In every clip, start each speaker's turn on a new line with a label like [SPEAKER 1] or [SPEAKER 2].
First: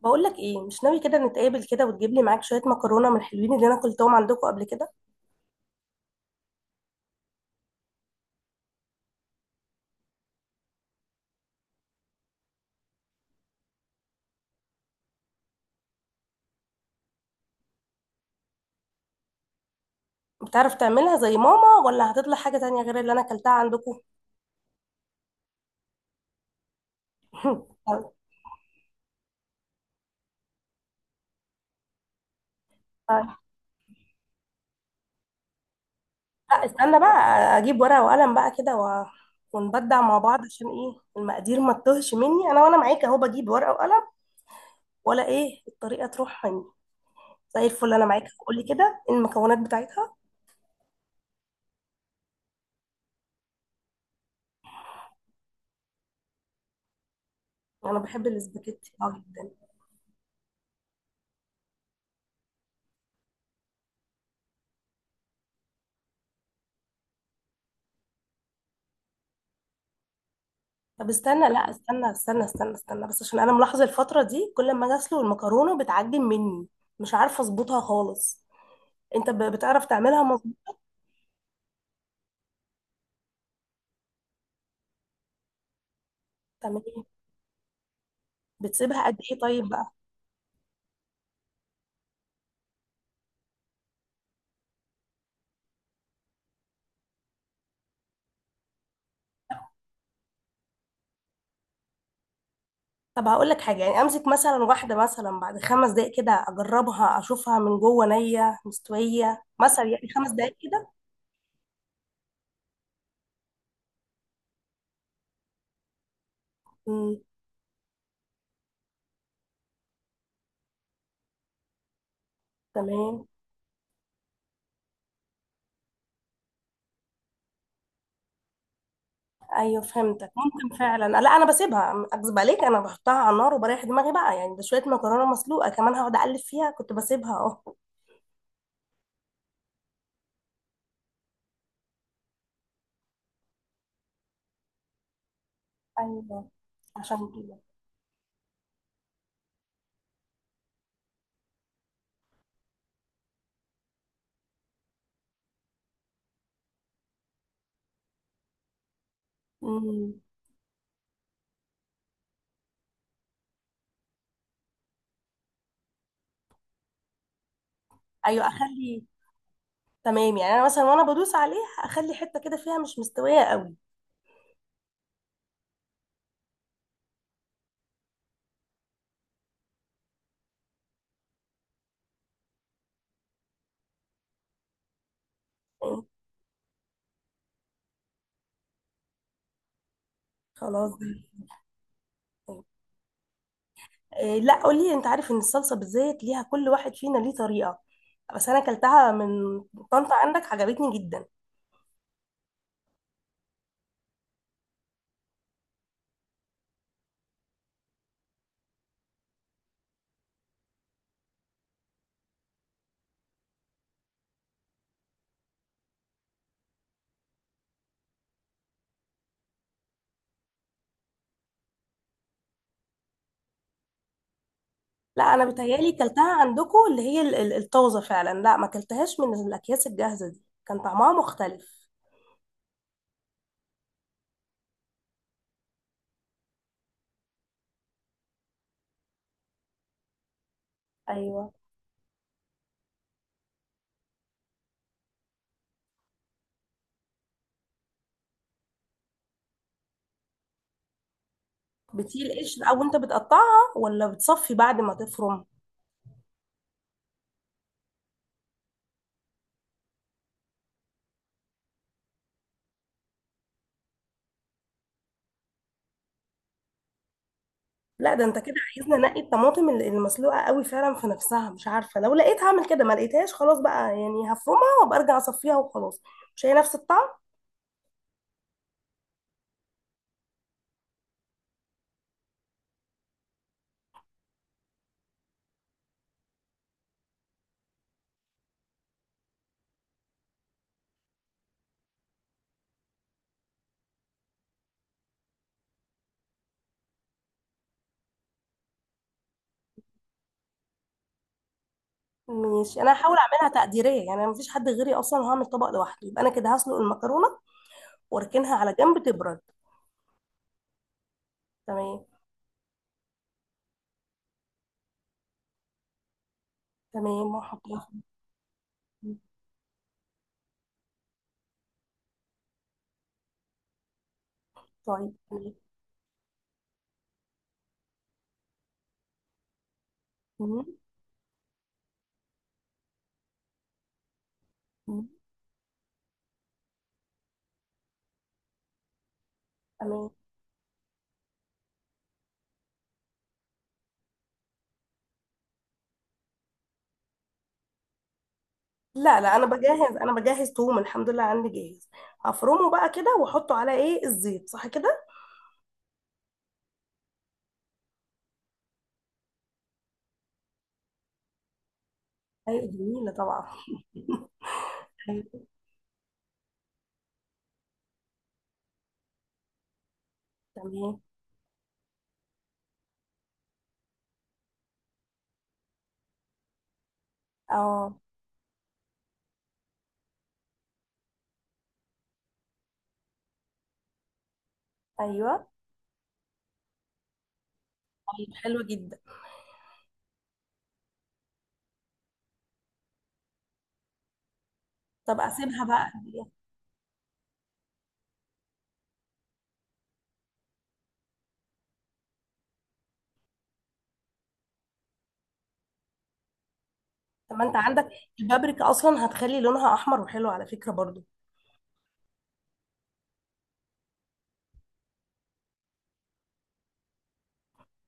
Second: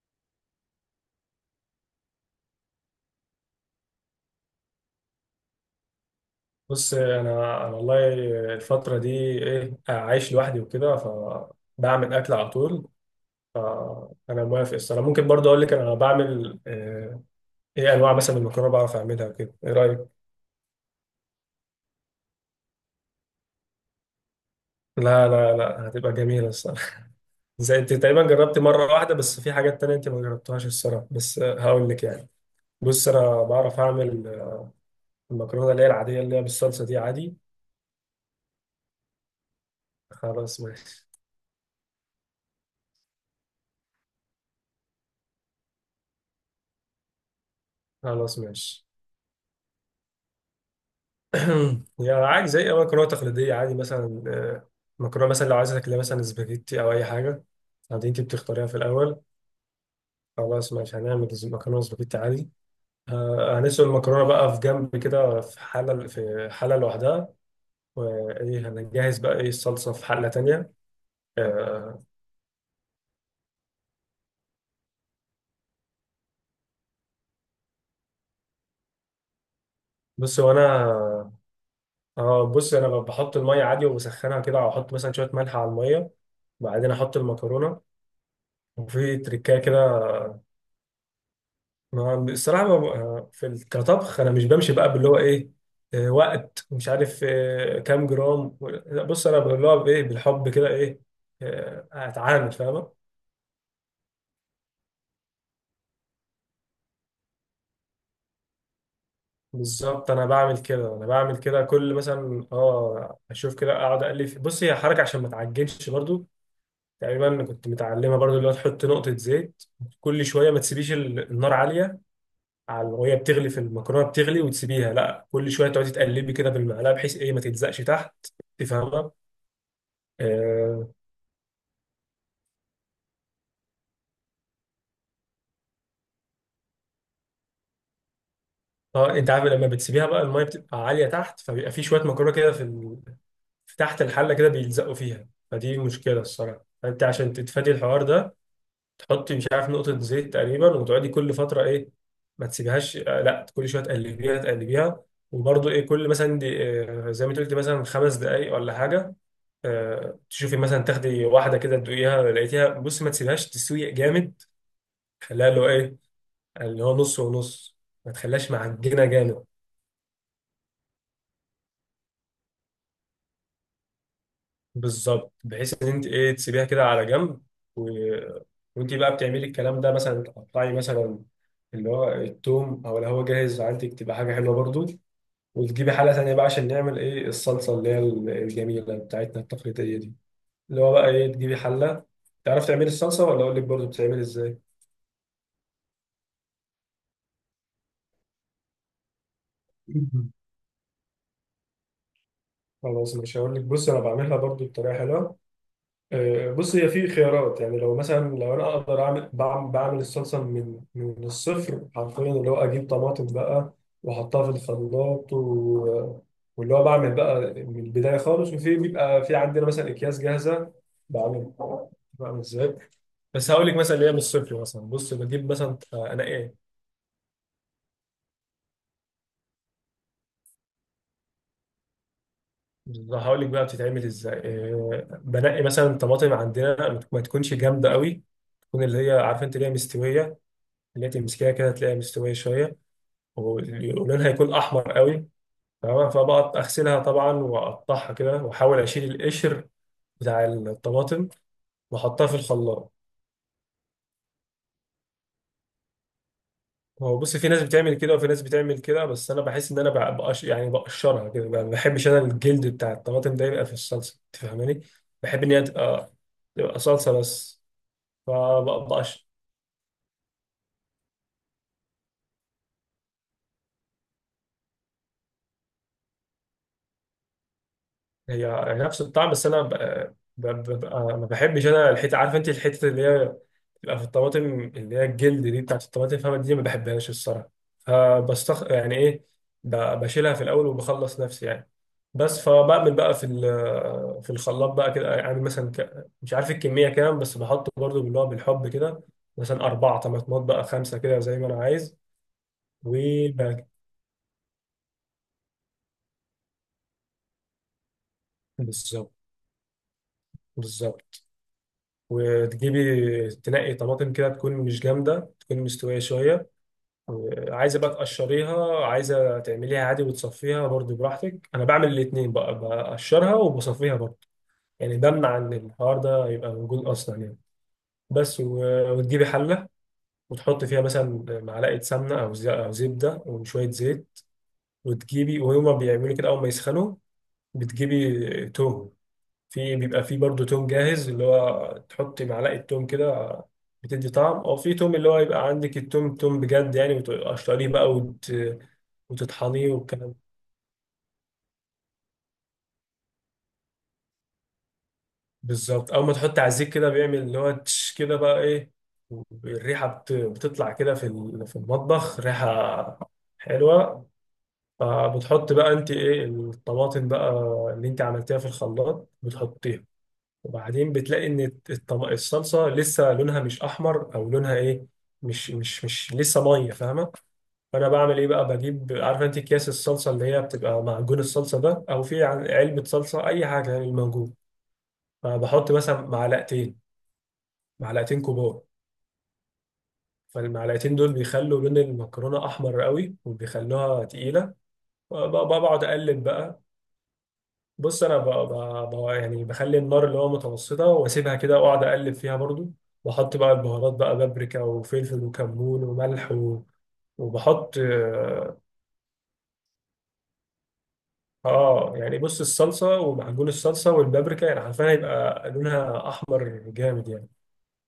[SPEAKER 1] بقول لك ايه؟ مش ناوي كده نتقابل كده وتجيب لي معاك شويه مكرونه من الحلوين اللي انا اكلتهم عندكم قبل كده؟
[SPEAKER 2] بص انا والله الفتره دي ايه، عايش لوحدي وكده فبعمل اكل على طول. فانا موافق الصراحه، ممكن برضه اقول لك انا بعمل ايه انواع مثلا من المكرونه بعرف اعملها وكده. ايه رايك؟
[SPEAKER 1] بتعرف تعملها زي ماما ولا هتطلع حاجه تانية غير اللي انا اكلتها عندكم؟
[SPEAKER 2] لا هتبقى جميله الصراحه. زي انت
[SPEAKER 1] طيب.
[SPEAKER 2] تقريبا جربت مره واحده، بس في حاجات تانية انت ما جربتهاش الصراحه، بس هقول لك يعني. بص
[SPEAKER 1] طيب.
[SPEAKER 2] انا بعرف اعمل المكرونه اللي هي العاديه اللي هي
[SPEAKER 1] لا،
[SPEAKER 2] بالصلصه دي
[SPEAKER 1] استنى بقى،
[SPEAKER 2] عادي.
[SPEAKER 1] اجيب ورقه وقلم بقى كده ونبدع مع بعض
[SPEAKER 2] خلاص
[SPEAKER 1] عشان ايه
[SPEAKER 2] ماشي.
[SPEAKER 1] المقادير ما تتوهش مني، انا وانا معاك اهو بجيب ورقه وقلم، ولا ايه الطريقه تروح مني. زي الفل، انا معاك،
[SPEAKER 2] خلاص
[SPEAKER 1] قولي
[SPEAKER 2] ماشي.
[SPEAKER 1] كده، إيه المكونات بتاعتها؟
[SPEAKER 2] يعني عادي زي أي مكرونة تقليدية عادي مثلا، مكرونة مثلا لو عايزة تاكلها مثلا سباجيتي أو أي حاجة
[SPEAKER 1] انا
[SPEAKER 2] عادي أنت
[SPEAKER 1] بحب
[SPEAKER 2] بتختاريها في
[SPEAKER 1] الاسباجيتي
[SPEAKER 2] الأول.
[SPEAKER 1] جدا.
[SPEAKER 2] خلاص ماشي، مكرونة سباجيتي عادي. هنسلق المكرونة بقى في جنب كده، في حلة لوحدها، وإيه هنجهز بقى إيه الصلصة في حلة تانية.
[SPEAKER 1] طب استنى، لا
[SPEAKER 2] آه،
[SPEAKER 1] استنى استنى استنى استنى بس عشان انا ملاحظه الفتره دي كل ما اجي اسلق المكرونه بتعجن مني، مش عارفه اظبطها خالص. انت بتعرف تعملها
[SPEAKER 2] بص هو
[SPEAKER 1] مظبوط؟
[SPEAKER 2] أنا آه بص أنا بحط المية عادي وبسخنها كده، أو أحط مثلا شوية ملح على المية،
[SPEAKER 1] بتعمل
[SPEAKER 2] وبعدين
[SPEAKER 1] ايه؟
[SPEAKER 2] أحط المكرونة،
[SPEAKER 1] بتسيبها قد
[SPEAKER 2] وفي
[SPEAKER 1] ايه
[SPEAKER 2] تريكاية
[SPEAKER 1] طيب
[SPEAKER 2] كده.
[SPEAKER 1] بقى؟
[SPEAKER 2] ما الصراحة ما ما- في ال- كطبخ أنا مش بمشي بقى باللي هو إيه، وقت مش عارف كام جرام لا، بص أنا اللي هو إيه بالحب كده إيه، أتعامل، فاهمة؟
[SPEAKER 1] طب هقول لك حاجه، يعني امسك مثلا واحده مثلا بعد 5 دقائق كده اجربها اشوفها من جوه، نيه، مستويه مثلا، يعني
[SPEAKER 2] بالظبط، أنا
[SPEAKER 1] 5 دقائق
[SPEAKER 2] بعمل
[SPEAKER 1] كده.
[SPEAKER 2] كده أنا بعمل كده كل مثلا أشوف كده، أقعد أقلب بص، هي حركة عشان ما تعجنش برضو.
[SPEAKER 1] امم.
[SPEAKER 2] تقريبا كنت متعلمة برضو اللي هو تحط نقطة زيت كل شوية. ما تسيبيش النار عالية، على وهي
[SPEAKER 1] تمام.
[SPEAKER 2] بتغلي، في المكرونة بتغلي وتسيبيها لا، كل شوية تقعدي تقلبي كده بالمعلقة بحيث إيه ما تلزقش تحت. تفهم؟
[SPEAKER 1] ايوه، فهمتك، ممكن
[SPEAKER 2] اه.
[SPEAKER 1] فعلا. لا، انا بسيبها، اكذب عليك، انا بحطها على النار وبريح دماغي بقى، يعني ده شويه مكرونه مسلوقه، كمان هقعد اقلب فيها؟ كنت بسيبها اهو.
[SPEAKER 2] انت عارف لما بتسيبيها بقى الميه بتبقى عاليه تحت، فبيبقى في شويه مكرونه كده في في تحت الحله كده بيلزقوا فيها، فدي مشكله
[SPEAKER 1] ايوه،
[SPEAKER 2] الصراحه، فانت
[SPEAKER 1] عشان
[SPEAKER 2] عشان
[SPEAKER 1] كده.
[SPEAKER 2] تتفادي الحوار ده تحطي مش عارف نقطه زيت تقريبا، وتقعدي كل فتره ايه ما تسيبهاش، لا كل شويه تقلبيها تقلبيها. وبرضه ايه كل مثلا دي زي ما انت قلت مثلا 5 دقائق ولا حاجه،
[SPEAKER 1] امم.
[SPEAKER 2] تشوفي مثلا تاخدي واحده كده تدوقيها لقيتيها، بص ما تسيبهاش تسوي جامد، خليها اللي هو ايه، اللي هو نص ونص، ما
[SPEAKER 1] ايوه،
[SPEAKER 2] تخليهاش
[SPEAKER 1] اخلي.
[SPEAKER 2] معجنه جامد.
[SPEAKER 1] تمام، يعني انا مثلا وانا بدوس عليه اخلي حته كده فيها مش مستويه قوي.
[SPEAKER 2] بالظبط، بحيث ان انت ايه تسيبيها كده على جنب و... وانت بقى بتعملي الكلام ده، مثلا تقطعي مثلا اللي هو التوم، او اللي هو جاهز عندك تبقى حاجه حلوه برضو، وتجيبي
[SPEAKER 1] إيه،
[SPEAKER 2] حله تانية بقى عشان نعمل ايه الصلصه اللي هي الجميله بتاعتنا التقليديه دي. اللي هو
[SPEAKER 1] خلاص
[SPEAKER 2] بقى
[SPEAKER 1] دي.
[SPEAKER 2] ايه تجيبي حله. تعرف تعملي الصلصه ولا اقول لك برضو بتتعمل
[SPEAKER 1] إيه،
[SPEAKER 2] ازاي؟
[SPEAKER 1] لا قولي، انت عارف ان الصلصه بالزيت ليها كل واحد فينا ليه طريقه، بس انا كلتها من طنطا عندك، عجبتني جدا.
[SPEAKER 2] خلاص، مش هقول لك، بص انا بعملها برضو بطريقه حلوه. بص هي في خيارات، يعني لو مثلا، لو انا اقدر اعمل بعمل الصلصه من الصفر حرفيا، اللي هو اجيب طماطم بقى واحطها في الخلاط واللي هو بعمل بقى من البدايه خالص. وفي بيبقى في عندنا مثلا اكياس جاهزه بعمل بعمل ازاي. بس هقول لك مثلا اللي هي من الصفر، مثلا بص
[SPEAKER 1] لا، انا
[SPEAKER 2] بجيب مثلا
[SPEAKER 1] بتهيالي
[SPEAKER 2] انا
[SPEAKER 1] كلتها
[SPEAKER 2] ايه
[SPEAKER 1] عندكم اللي هي الطازه فعلا، لا ما كلتهاش من الاكياس الجاهزه دي، كان طعمها مختلف.
[SPEAKER 2] هقول لك بقى بتتعمل ازاي. بنقي مثلا طماطم عندنا ما تكونش جامده قوي، تكون اللي هي عارفه انت اللي هي مستويه، اللي هي تمسكيها
[SPEAKER 1] ايوه.
[SPEAKER 2] كده تلاقيها مستويه شويه، ولونها هيكون احمر قوي. تمام، فبقى اغسلها طبعا واقطعها كده واحاول اشيل القشر بتاع الطماطم واحطها في
[SPEAKER 1] بتيل قشر او
[SPEAKER 2] الخلاط.
[SPEAKER 1] انت بتقطعها ولا بتصفي بعد ما تفرم؟
[SPEAKER 2] هو بص في ناس بتعمل كده وفي ناس بتعمل كده، بس انا بحس ان انا بقش يعني بقشرها كده، ما بحبش انا الجلد بتاع الطماطم ده يبقى في الصلصه، انت فاهماني؟ بحب ان هي تبقى صلصه بس.
[SPEAKER 1] لا، ده انت كده عايزنا نقي
[SPEAKER 2] فبقش،
[SPEAKER 1] الطماطم اللي مسلوقه قوي فعلا في نفسها، مش عارفه، لو لقيت هعمل كده، ما لقيتهاش خلاص بقى، يعني هفرمها وابقى ارجع اصفيها وخلاص، مش هي نفس الطعم.
[SPEAKER 2] هي نفس الطعم، بس انا ببقى ما بحبش انا الحته، عارف انت الحته اللي هي لا في الطماطم اللي هي الجلد دي بتاعت الطماطم، فاهمة دي ما بحبهاش الصراحة، فبستخ يعني إيه، بشيلها في الأول وبخلص نفسي يعني. بس فبعمل بقى في في الخلاط بقى كده، يعني مثلا مش عارف الكمية كام، بس بحط برضو باللي هو بالحب كده، مثلا 4 طماطمات بقى، 5 كده زي ما أنا عايز.
[SPEAKER 1] ماشي، انا هحاول اعملها
[SPEAKER 2] وباك.
[SPEAKER 1] تقديريه، يعني انا مفيش حد غيري اصلا، وهعمل طبق لوحدي، يبقى انا كده هسلق المكرونه واركنها على جنب
[SPEAKER 2] بالظبط.
[SPEAKER 1] تبرد.
[SPEAKER 2] بالظبط.
[SPEAKER 1] تمام.
[SPEAKER 2] وتجيبي تنقي طماطم كده تكون مش جامدة، تكون مستوية شوية.
[SPEAKER 1] تمام،
[SPEAKER 2] عايزه
[SPEAKER 1] وهحطها
[SPEAKER 2] بقى
[SPEAKER 1] في
[SPEAKER 2] تقشريها،
[SPEAKER 1] الزيت.
[SPEAKER 2] عايزه تعمليها عادي وتصفيها، برضو براحتك، انا بعمل الاثنين بقى، بقشرها وبصفيها برضو، يعني
[SPEAKER 1] طيب،
[SPEAKER 2] بمنع ان
[SPEAKER 1] تمام.
[SPEAKER 2] الحوار ده يبقى موجود اصلا يعني. بس، وتجيبي حله،
[SPEAKER 1] مم.
[SPEAKER 2] وتحطي فيها مثلا معلقه سمنه او زبده وشويه زيت،
[SPEAKER 1] مم.
[SPEAKER 2] وتجيبي وهما بيعملوا كده اول ما يسخنوا بتجيبي توم. في بيبقى
[SPEAKER 1] تمام.
[SPEAKER 2] في برضه توم جاهز اللي هو تحط معلقة توم كده، بتدي طعم، او في توم اللي هو يبقى عندك التوم، توم بجد يعني، وتقشريه بقى
[SPEAKER 1] لا لا، انا
[SPEAKER 2] وتطحنيه
[SPEAKER 1] بجهز
[SPEAKER 2] والكلام
[SPEAKER 1] انا
[SPEAKER 2] ده.
[SPEAKER 1] بجهز توم، الحمد لله عندي جاهز. هفرمه بقى كده واحطه على ايه الزيت، صح كده؟
[SPEAKER 2] بالظبط، اول ما تحط عزيك كده بيعمل اللي هو تش كده، بقى ايه الريحة بتطلع كده في في المطبخ
[SPEAKER 1] هي
[SPEAKER 2] ريحة
[SPEAKER 1] جميله طبعا.
[SPEAKER 2] حلوة. فبتحط بقى انت ايه الطماطم بقى اللي انت عملتيها في الخلاط بتحطيها، وبعدين
[SPEAKER 1] تمام.
[SPEAKER 2] بتلاقي ان الصلصه لسه لونها مش احمر، او لونها ايه، مش لسه ميه، فاهمه؟ فانا
[SPEAKER 1] اه.
[SPEAKER 2] بعمل ايه بقى، بجيب عارف انت اكياس الصلصه اللي هي بتبقى معجون الصلصه ده، او في علبه صلصه اي حاجه يعني الموجود،
[SPEAKER 1] ايوه.
[SPEAKER 2] فبحط مثلا معلقتين
[SPEAKER 1] طيب حلو
[SPEAKER 2] كبار،
[SPEAKER 1] جدا.
[SPEAKER 2] فالمعلقتين دول بيخلوا لون المكرونه احمر قوي وبيخلوها تقيله.
[SPEAKER 1] طب اسيبها
[SPEAKER 2] وبقعد
[SPEAKER 1] بقى قد
[SPEAKER 2] اقلب
[SPEAKER 1] إيه؟
[SPEAKER 2] بقى، بص انا يعني بخلي النار اللي هو متوسطه، واسيبها كده واقعد اقلب فيها برضو، واحط بقى البهارات بقى، بابريكا وفلفل وكمون وملح
[SPEAKER 1] طب، ما انت
[SPEAKER 2] وبحط
[SPEAKER 1] عندك
[SPEAKER 2] اه
[SPEAKER 1] البابريكا اصلا هتخلي لونها احمر وحلو على فكره برضو.
[SPEAKER 2] يعني بص الصلصه ومعجون الصلصه والبابريكا يعني حرفيا هيبقى لونها احمر جامد يعني.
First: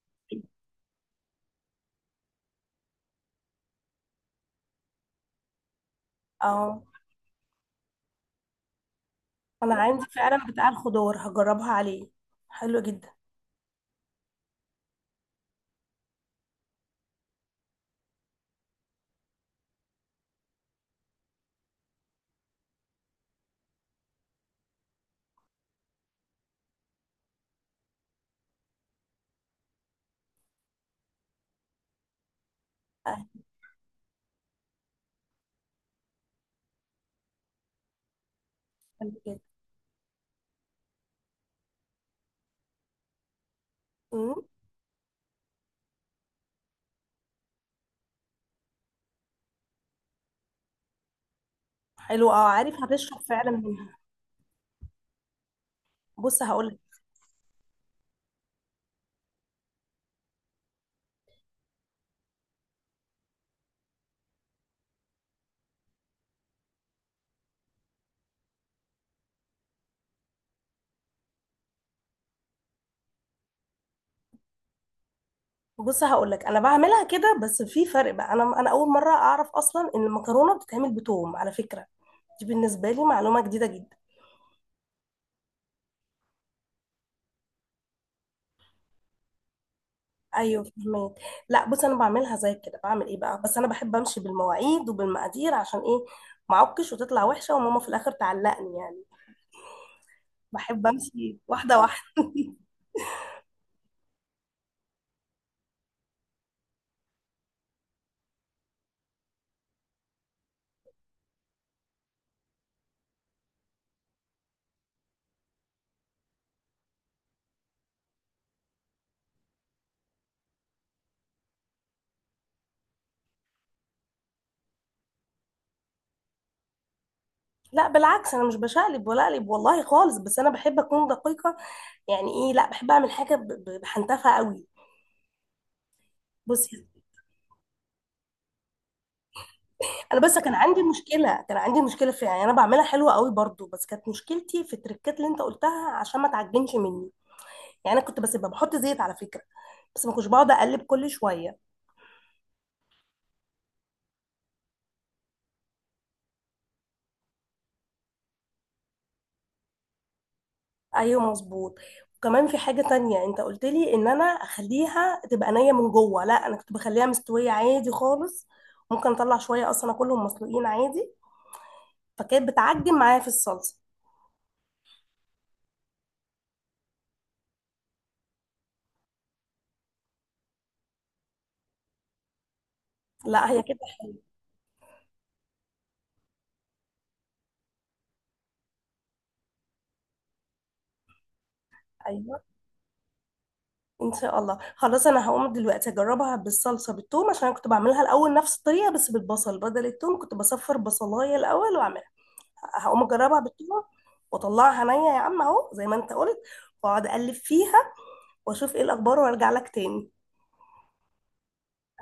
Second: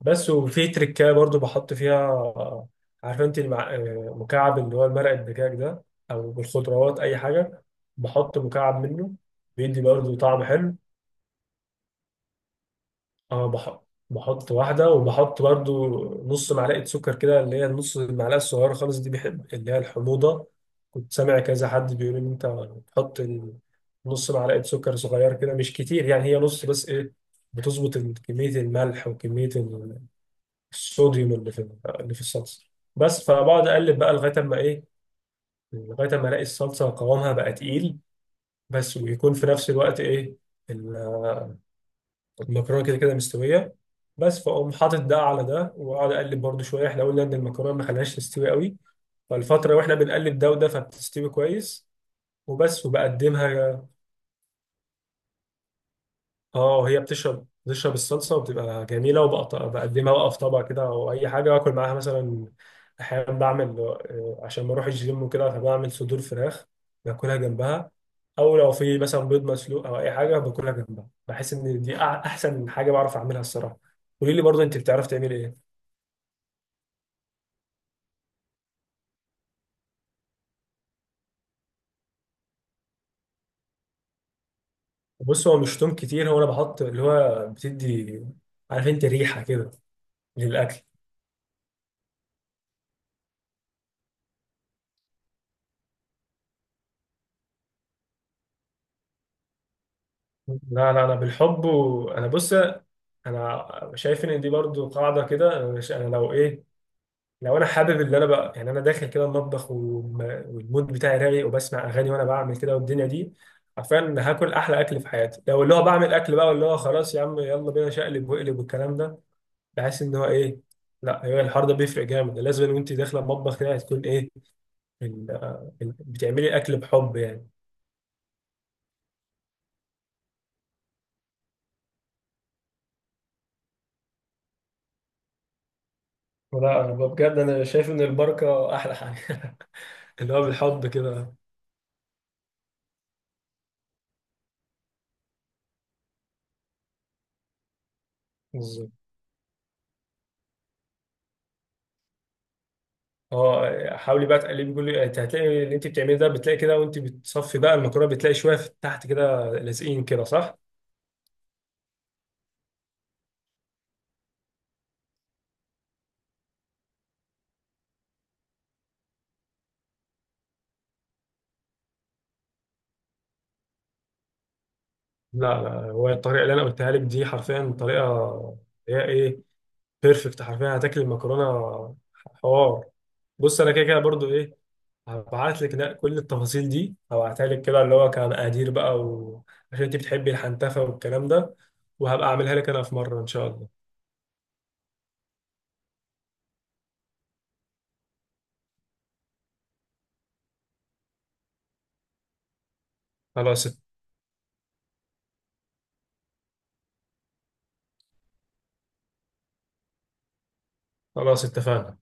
[SPEAKER 2] بس وفي تريكايه برضو بحط فيها عارفه انت المع... آه، مكعب اللي هو مرق الدجاج ده، او
[SPEAKER 1] اه،
[SPEAKER 2] بالخضروات اي حاجه، بحط مكعب منه
[SPEAKER 1] انا
[SPEAKER 2] بيدي
[SPEAKER 1] عندي
[SPEAKER 2] برضو طعم
[SPEAKER 1] فعلا بتاع
[SPEAKER 2] حلو.
[SPEAKER 1] الخضار، هجربها عليه. حلو جدا.
[SPEAKER 2] اه بحط واحدة، وبحط برضو نص معلقة سكر كده، اللي هي النص المعلقة الصغيرة خالص دي، بحب اللي هي الحموضة. كنت سامع كذا حد بيقول إن أنت بتحط نص معلقة سكر صغير كده، مش كتير يعني، هي نص، بس إيه، بتظبط كمية الملح وكمية الصوديوم اللي في اللي في الصلصة.
[SPEAKER 1] آه،
[SPEAKER 2] بس فبقعد أقلب بقى لغاية أما إيه، لغاية أما ألاقي الصلصة قوامها بقى تقيل، بس
[SPEAKER 1] حلو
[SPEAKER 2] ويكون
[SPEAKER 1] جدا.
[SPEAKER 2] في نفس الوقت إيه المكرونه كده كده مستويه.
[SPEAKER 1] أمم،
[SPEAKER 2] بس، فاقوم حاطط ده على ده واقعد اقلب برضو شويه، احنا قلنا ان المكرونه ما خليهاش تستوي قوي، فالفتره واحنا بنقلب ده وده فبتستوي كويس.
[SPEAKER 1] حلو اه، عارف
[SPEAKER 2] وبس
[SPEAKER 1] هتشرب فعلا
[SPEAKER 2] وبقدمها.
[SPEAKER 1] منها. بص هقول لك
[SPEAKER 2] اه هي بتشرب الصلصه وبتبقى جميله، وبقطع بقدمها بقى في طبق كده او اي حاجه، واكل معاها مثلا احيانا بعمل عشان بروح الجيم وكده، فبعمل صدور فراخ باكلها جنبها، او لو في مثلا بيض مسلوق او اي حاجه باكلها جنبها. بحس ان دي احسن حاجه بعرف اعملها الصراحه. قولي لي برضه انت بتعرف تعمل ايه.
[SPEAKER 1] بص هقول لك، انا بعملها كده بس في فرق بقى، انا اول مره اعرف اصلا ان المكرونه بتتعمل بتوم على فكره، دي بالنسبه لي معلومه جديده جدا.
[SPEAKER 2] بص هو مش توم كتير، هو انا بحط اللي هو بتدي عارف انت ريحه كده
[SPEAKER 1] ايوه،
[SPEAKER 2] للاكل.
[SPEAKER 1] فهمت. لا، بص انا بعملها زي كده، بعمل ايه بقى، بس انا بحب امشي بالمواعيد وبالمقادير، عشان ايه، ما اعكش وتطلع وحشه وماما في الاخر تعلقني يعني،
[SPEAKER 2] لا
[SPEAKER 1] بحب
[SPEAKER 2] لا انا
[SPEAKER 1] امشي
[SPEAKER 2] بالحب،
[SPEAKER 1] واحده
[SPEAKER 2] وانا
[SPEAKER 1] واحده.
[SPEAKER 2] بص، انا شايف ان دي برضو قاعده كده. انا مش، انا لو ايه، لو انا حابب اللي انا بقى، يعني انا داخل كده المطبخ والمود بتاعي رايق وبسمع اغاني وانا بعمل كده والدنيا دي، عارفين هاكل احلى اكل في حياتي لو اللي هو بعمل اكل بقى، واللي هو خلاص يا عم يلا بينا شقلب واقلب والكلام ده، بحس ان هو ايه، لا، هو الحوار ده بيفرق جامد، لازم وانت داخله المطبخ كده هتكون ايه ال- بتعملي اكل بحب يعني.
[SPEAKER 1] لا بالعكس، انا مش بشقلب ولا اقلب والله خالص، بس انا بحب اكون دقيقه، يعني ايه، لا بحب اعمل حاجه بحنتفها قوي. بصي،
[SPEAKER 2] ولا انا بجد انا شايف ان البركه احلى حاجه.
[SPEAKER 1] انا
[SPEAKER 2] اللي
[SPEAKER 1] بس
[SPEAKER 2] هو بالحب كده،
[SPEAKER 1] كان عندي مشكله فيها، يعني انا بعملها حلوه قوي برضو، بس كانت مشكلتي في التركات اللي انت قلتها، عشان ما تعجنش مني، يعني انا كنت بس بحط
[SPEAKER 2] بالظبط.
[SPEAKER 1] زيت على فكره، بس ما كنتش بقعد اقلب كل شويه.
[SPEAKER 2] اه حاولي بقى تقلبي كل، انت هتلاقي اللي انت بتعمليه ده بتلاقي كده وانت بتصفي بقى المكرونه بتلاقي شويه في تحت كده لازقين كده، صح؟
[SPEAKER 1] ايوه مظبوط، وكمان في حاجة تانية، انت قلت لي ان انا اخليها تبقى نية من جوه، لا انا كنت بخليها مستوية عادي خالص، ممكن اطلع شوية اصلا، اكلهم مسلوقين عادي، فكانت بتعجن معايا في الصلصة.
[SPEAKER 2] لا هو الطريقه اللي انا قلتها لك دي حرفيا طريقه هي ايه، بيرفكت، حرفيا هتاكل المكرونه حوار.
[SPEAKER 1] لا،
[SPEAKER 2] بص
[SPEAKER 1] هي
[SPEAKER 2] انا
[SPEAKER 1] كده
[SPEAKER 2] كده كده
[SPEAKER 1] حلوة.
[SPEAKER 2] برضو ايه هبعت لك، لا كل التفاصيل دي هبعتها لك كده اللي هو كمقادير بقى عشان انت بتحبي الحنتفه والكلام ده، وهبقى
[SPEAKER 1] ايوه،
[SPEAKER 2] اعملها لك انا في مره ان شاء الله.
[SPEAKER 1] ان شاء الله، خلاص انا هقوم دلوقتي اجربها بالصلصة بالثوم، عشان انا كنت بعملها الاول نفس الطريقة بس بالبصل بدل الثوم، كنت بصفر بصلاية الاول واعملها، هقوم اجربها
[SPEAKER 2] خلاص،
[SPEAKER 1] بالثوم واطلعها نية يا عم اهو زي ما انت قلت، واقعد اقلب فيها واشوف ايه الاخبار وارجع لك تاني.
[SPEAKER 2] خلاص اتفقنا.